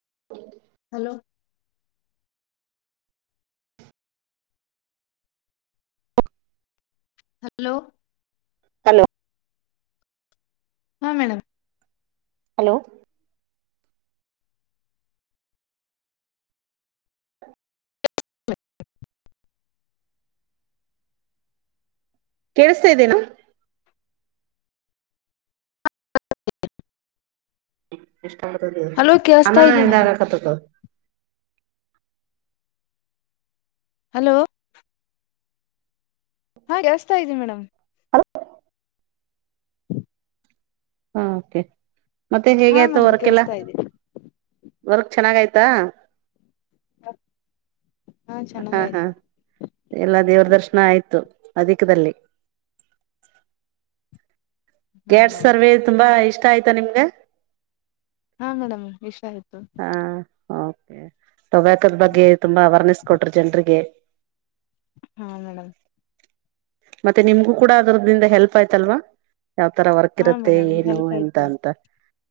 ಹ hello hello hello ಹಾ madam hello ಕೇಳಿಸತಾ ಇದ್ದೇನಾ ಹಲೋ [inaudible] ಅಣ ಕೇಳಸ್ತಾ ಇದೆ ಇದಾಗ ಮೇಡಮ್ ಕತಕ್ಕ ಹಲೋ ಹಾಸ್ತಾ ಇದಐ್ದಿ ಮೇಡಮ್ ಹಾ ಕೆ ಮತ್ತೆ ಹೇಗೆ ಹಾ ಆಯ್ತು ಮೇಡಮ್ ಹೊರ್ಕಲ್ಲ ಕೇಳಸ್ತಾ ಇದೆ ವರ್ಕ್ ಚೆನ್ನಾಗ ಆಯ್ತಾ ಚೆನ್ನಾಗ ಹಾ ಹಾ ಆಯ್ತು ಎಲ್ಲಾ ದೇವ್ರ ದರ್ಶನ ಆಯ್ತು ಅದಕ್ಕದಲ್ಲೇ ಹಾ ಗೇಡ್ ಮೇಡಮ್ ಸರ್ವೆ ತುಂಬಾ ಇಷ್ಟ ಷ್ಟ ಆಯ್ತಾ ನಿಮ್ಗೆ ಹಾ ಮೇಡಮ್ ವಿಷ ಆಯ್ತು ಹ ಹಾ ಓಕೆ ಟೊಬ್ಯಾಕೊದ ಬಗ್ಗೆ ತುಂಬಾ ಅವರ್ನೆಸ್ ಕೊಟ್ರರು ಜನ್ರಿಗೆ ಹಾ ಮೇಡಮ್ ಮತ್ತೆ ನಿಮ್ಗೂ ಕೂಡ ಅದ್ರ್ದಿಂದ ಹೆಲ್ಪ್ ಆಯ್ತಲ್ವಾ ಯಾವ ತರ ವರ್ಕ್ ಹಾ ಇರತ್ತೆ ಮೇಡಮ್ ಏನು ಹೆಲ್ಪ್ ಎಂತ ಆಯ್ತು ಅಂತ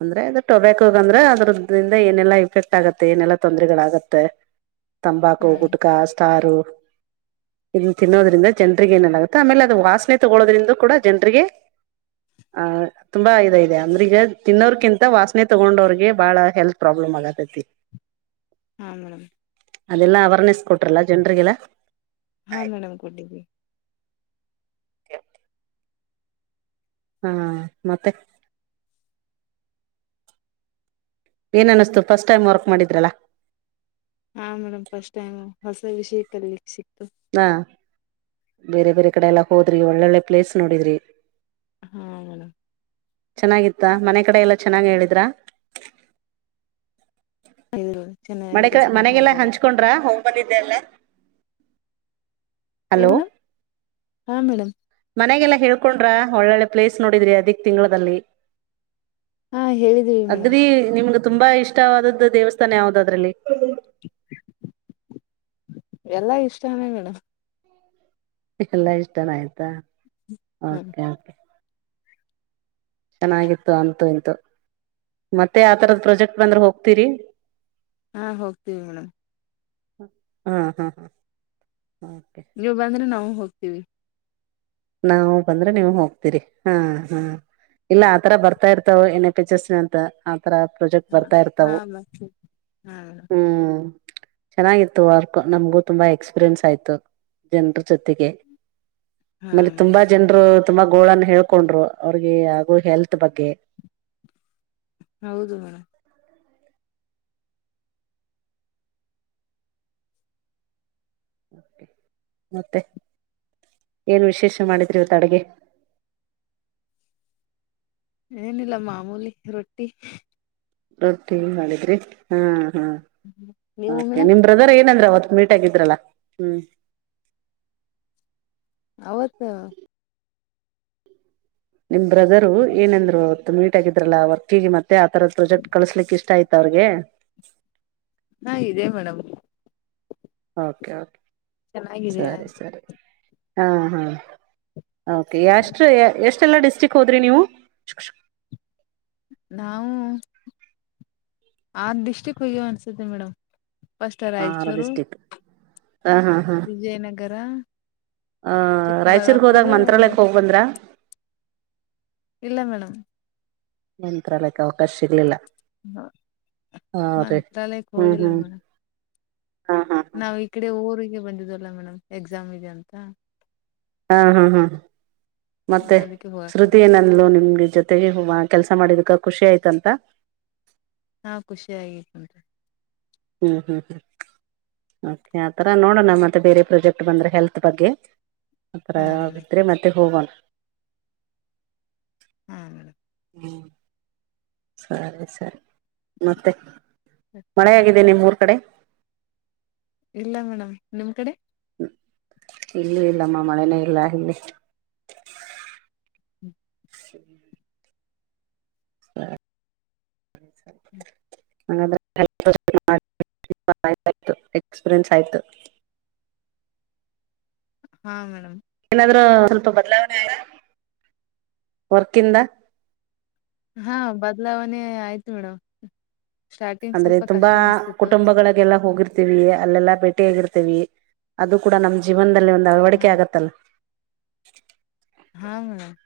ಅಂದ್ರೆ ಇದು ಟೊಬ್ಯಾಕೊ ಅಂದ್ರೆ ಅದ್ರದ್ದ ಏನೆಲ್ಲಾ ಇಫೆಕ್ಟ್ ಆಗುತ್ತೆ ಏನೆಲ್ಲಾ ತೊಂದರೆಗಳಾಗತ್ತೆ ತಂಬಾಕು ಹಾ ಗುಟಕಾ ಸ್ಟಾರು ಇದನ್ನ ತಿನ್ನೋದ್ರಿಂದ ಜನ್ರಿಗೆ ಏನನಾಗುತ್ತೆ ಆಮೇಲೆ ಅದು ವಾಸನೆ ತಗೊಳೋದ್ರಿಂದ ಕೂಡ ಜನ್ರಿಗೆ ಆಹ ತುಂಬಾ ಇದ ಇದೆ ಅಂದ್ರೆ ಈಗ ತಿನ್ನೋರ್ಕಿಂತ ವಾಸನೆ ತಗೊಂಡವಿಗೆ ಬಾಳ ಹೆಲ್ತ್ ಪ್ರಬ್ಲ ಆಗ ಹಾ ಮೇಡಮ್ ಅದೆಲ್ಲಾ ಅವರ್ನೆಸ್ ಕೊಟ್ರಲ್ಲ ಜನ್ರಿಗೆಲ್ಲ ಹಾ ಮೇಡಮ್ ಕೊಟ್ಟಿದ್ವಿ ಕ ಹಾ ಮತ್ತೆ ಏನ ಅನಿಸ್ತು ಫಸ್ಟ್ ಟೈಮ್ ವರ್ಕ್ ಮಾಡಿದ್ರಲ್ಲಾ ಹಾ ಮೇಡಮ್ ಫಸ್ಟ್ ಟೈಮ್ ಹೊಸ ವಿಷಯ ಕಲಿಕ್ ಸಿ ಹಾ ಬೇರೆ ಬೇರೆ ಕಡೆ ಎಲ್ಲ ಹೋದ್ರಿ ಒಳ್ಳೊಳ್ಳೆ ಪ್ಲೇಸ್ ನೋಡಿದ್ರಿ ಹಾ ಮೇಡಮ್ ಚೆನ್ನಾಗಿತ್ತ ಮನೆ ಕಡೆ ಎಲ್ಲಾ ಚೆನ್ನಾಗಿ ಹೇಳಿದ್ರ ಹೌದುೌದು ಮ ಮನೆಗೆಲ್ಲಾ ಹಂಚ್ಕೊಂಡ್ರ ಬಂದಿದ್ದೆ ಅಲ್ಲ ಏ ಮೇಡ್ ಹಾ ಮೇಡ್ ಮನೆಗೆಲ್ಲಾ ಹೇಳ್ಕೊಂಡ್ರ ಒಳ್ಳೊಳ್ಳೆ ಪ್ಲೇಸ್ ನೋಡಿದ್ರಿ ಅದಿಕ್ ತಿಂಗಳದಲ್ಲಿ ಹಾ ಹೇಳಿದ್ವಿ ಮೇಡಮ್ ಅಗ್ರಿ ನಿಮ್ಗೆ ತುಂಬಾ ಇಷ್ಟವಾದದ್ದ ದೇವಸ್ಥಾನ ಯಾವ್ದದು ಅದ್ರಲ್ಲಿ ಎಲ್ಲಾ ಇಷ್ಟಾನ ಮೇಡಮ್ ಲ್ಲಾ ಇಷ್ಟನ ಆಯ್ತಾ ಹಾ ಓಕೆ ಕೆ ಚೆನ್ನಾಗಿತ್ತು ಅಂತು ಎಂತು ಮತ್ತೆ ಆಾವತರದ ಪ್ರೊಾಜೆಕ್ಟ್ ಬಂದ್ರೆ ಹೋಗ್ತೀರಿ ಹಾ ಹೋಗ್ತೀವಿ ಮೇಡಮ್ ಹ್ಮ್ ಹ್ಮ್ ಹ್ಮ್ ನೀವು ಬಂದ್ರೆ ನಾವು ಹೋಗ್ ವಿ [inaudible] ನಾವವು ಬಂದ್ರೆ ನೀವು ಹೋಗ್ತೀರಿ ಹಾ ಹಾ ಇಲ್ಲ ಆತರ ಬರ್ತಾ ಇರ್ತಾವ ಏ್ಣೆ ಪಿಚಸ್ನ ಅಂತ ರ ಪ್ರಾಜೆಕ್ಟ್ ಹಾ ಬರ್ತಾ ಹಾ ಇರ್ತವು ಬರ್ತೀವಿ ಹಾ ಮೇಡಮ್ ಹ್ಮ್ ಚೆನ್ನಾಗಿತ್ತು ವರ್ಕ್ ನಮ್ಗೂ ತುಂಬಾ ಎಕ್ಸ್ಪೀರಿಯನ್ಸ್ ಆಯ್ತು ಜನರ ಜೊತೆಗೆ ಹಾ ಆಮೇಲೆ ತುಂಬಾ ಮೇಡಮ್ ಜನರು ತುಂಬಾ ಗೋಳನ್ ಹೇಳ್ಕೊಂಡ್ರು ಅವ್ರಿಗೆ ಆಗೊ ಹೆಲ್ತ್ ಬಗ್ಗೆ ಹೌದು ಮೇಡಮ್ ಮತ್ತೆ ಏನು ವಿಶೇಷ ಮಾಡಿದ್ರಿ ಇವತ್ತು ಅಡಗೆ ಏನಿಲ್ಲ ಮಾಮೂಲಿ ರೊಟ್ಟಿ ರೊಟ್ಟಿ ಮಾಡಿದ್ರಿ ಹಾ ಹಾ ನೀವು ಮೇಡಮ್ ನಿಮ್ ಬ್ರದರ್ ಏನಂದ್ರೆ ಅವ ಮೀಟ್ ಆಗಿದ್ರಲ್ಲ ಹ್ಮ್ ಆವತ್ತ ನಿಮ್ ಬ್ರದರು ಏನಂದ್ರು ಮೀಟ್ ಆಗಿದ್ರಲ್ಲಾ ವರ್ಕಿಗೆ ಮತ್ತ ಆ ತರ ಪ್ರೊಜೆಕ್ಟ್ ಕಳಸ್ಲಿಕ್ ಇಷ್ಟ ಇತೆಯ ಮತ್ತ ಅವ್ರಿಗೆ ಹಾ ಇದೇ ಮೇಡಮ್ ಓಕೆ ಓಕೆ ಚೆನ್ನಾಗಿದೆ ಸರಿ ಸರಿ ಹಾ ಹಾ ಓಕೆ ಎಷ್ಟು ಎಷ್ಟು [unintelligible] ಲ್ಲ ಡಿಸ್ಟಿಕ್ ಹೋದ್ರಿ ನೀವು ನಾವು ಆ ಡಿಸ್ಟಿಕ್ ಹೋಗ್ಯವ ಅನ್ಸುತ್ತೆ ಮೇಡಮ್ ಪಷ್ಟ ರಾಯಚೂರು ಹಾ ಹಾ ಹಾ ಗರ ಆ ರಾಯಚೂರ್ರಿಗೆ ಹೋದಾಗ ಮಂತ್ರಾಲಯಕ್ಕೆ ಹೋಗ್ ಬಂದ್ರ ಇಲ್ಲ ಮೇಡಮ್ ಮಂತ್ರಾಲಯಕ್ಕೆ ಅವಕಾಶ ಸಿಗಲಿಲ್ಲ ಹ ಮಂತ್ರಾಲಯಕ ಹ್ಮ್ ಹೋಗಿಲ್ಲ ಹ್ಮ್ ಮೇಡಂ ಹಾ ಹಾ ಹಾ ನಾವ್ ಇ ಕಡೆ ಊರಿ ಗೆ ಹೀಗೆ ಬಂದಿದಲ್ಲ ಮೇಡಮ್ ಎಕ್ಸಾಮ್ ಇದೆ ಅಂತ ಹಾ ಹಾ ಹಾ ಮತ್ತೆ ಅದಕ್ಕೆ ಹೋಗಕ ಶ್ರುತಿ ಏನಂದಲು ನಿಮ್ ಜೊತೆಗೆ ಹ ಕೆಲ್ಸ ಮಾಡಿದಕ್ಕೆ ಖುಷಿ ಆಯ್ತಂತ ಹಾ ಖುಷಿ ಆಗಿತ್ ನೋಡ್ರಿ ಹ್ಮ ಹ್ಮ್ ಹ್ಮ್ ಓಕೆ ಆ ಥರ ನೋಡೋಣ ಮತ್ತೆ ಬೇರೆ ಪ್ರೊಜೆಕ್ಟ್ ಬಂದರೆೆ ಹೆಲ್ತ್ ಬಗ್ಗೆ ಆತ್ರ ಹಾ ಮೇಡಮ್ ವಿದ್ರೆ ಮತ್ತೆ ಹೋಗೋಣ ಹಾ ಮೇಡಮ್ ಹ್ಮ್ಮ್ ಸರಿ ಸರಿ ಮತ್ತೆ ಮಳೆ ಹೆಗಿದೆ ನಿಮ್ಮುರ ಕಡೆ ಇಲ್ಲ ಮೇಡಮ್ ನಿಮ್ ಕಡೆ ಇಲ್ಲೂ ಇಲ್ಲಮ್ಮ ಮಳೆನೇ ಇಲ್ಲ ಇಲ್ಲಿ ಸ [unintelligible] ಸರಿ ಹಂಗಾದ್ರೆ ಎಕ್ಪೀರಿಯನ್ಸ್ ಆಯ್ತು ಹಾಂ ಮೇಡಮ್ ಆದ್ರು ಸ್ಪಲ್ಪ ಬದಲಾವಣೆ ಆಯ್ತಾ ವರ್ಕಿಂದ ಹಾ ಬದ್ಲಾವಣೆ ಆಯ್ತು ಮೇಡಮ್ ಸ್ಟಾರ್ಟಿಂಗ್ ಅಂದ್ರೆ ಸ್ವಲ್ಪ ತುಂಬಾ ಕಷ್ಟ ಅನ್ಸ್ತಿತ್ತು ಕುಟುಂಬಗಳಿಗೆಲ್ಲಾ ಹೋಗಿರ ತಿವಿ ಅಲ್ಲೆಲ್ಲ ಭೇಟಿ ಆಗಿರ್ತೀವಿ ಅದು ಕೂಡ ನಮ್ಮ್ ಜೀವನ್ ಒಂದ ಹಾ ಅಳವಡಿಕೆ ಆಗತಲ್ಲ [unintelligible] ಹಾ ಮೇಡಮ್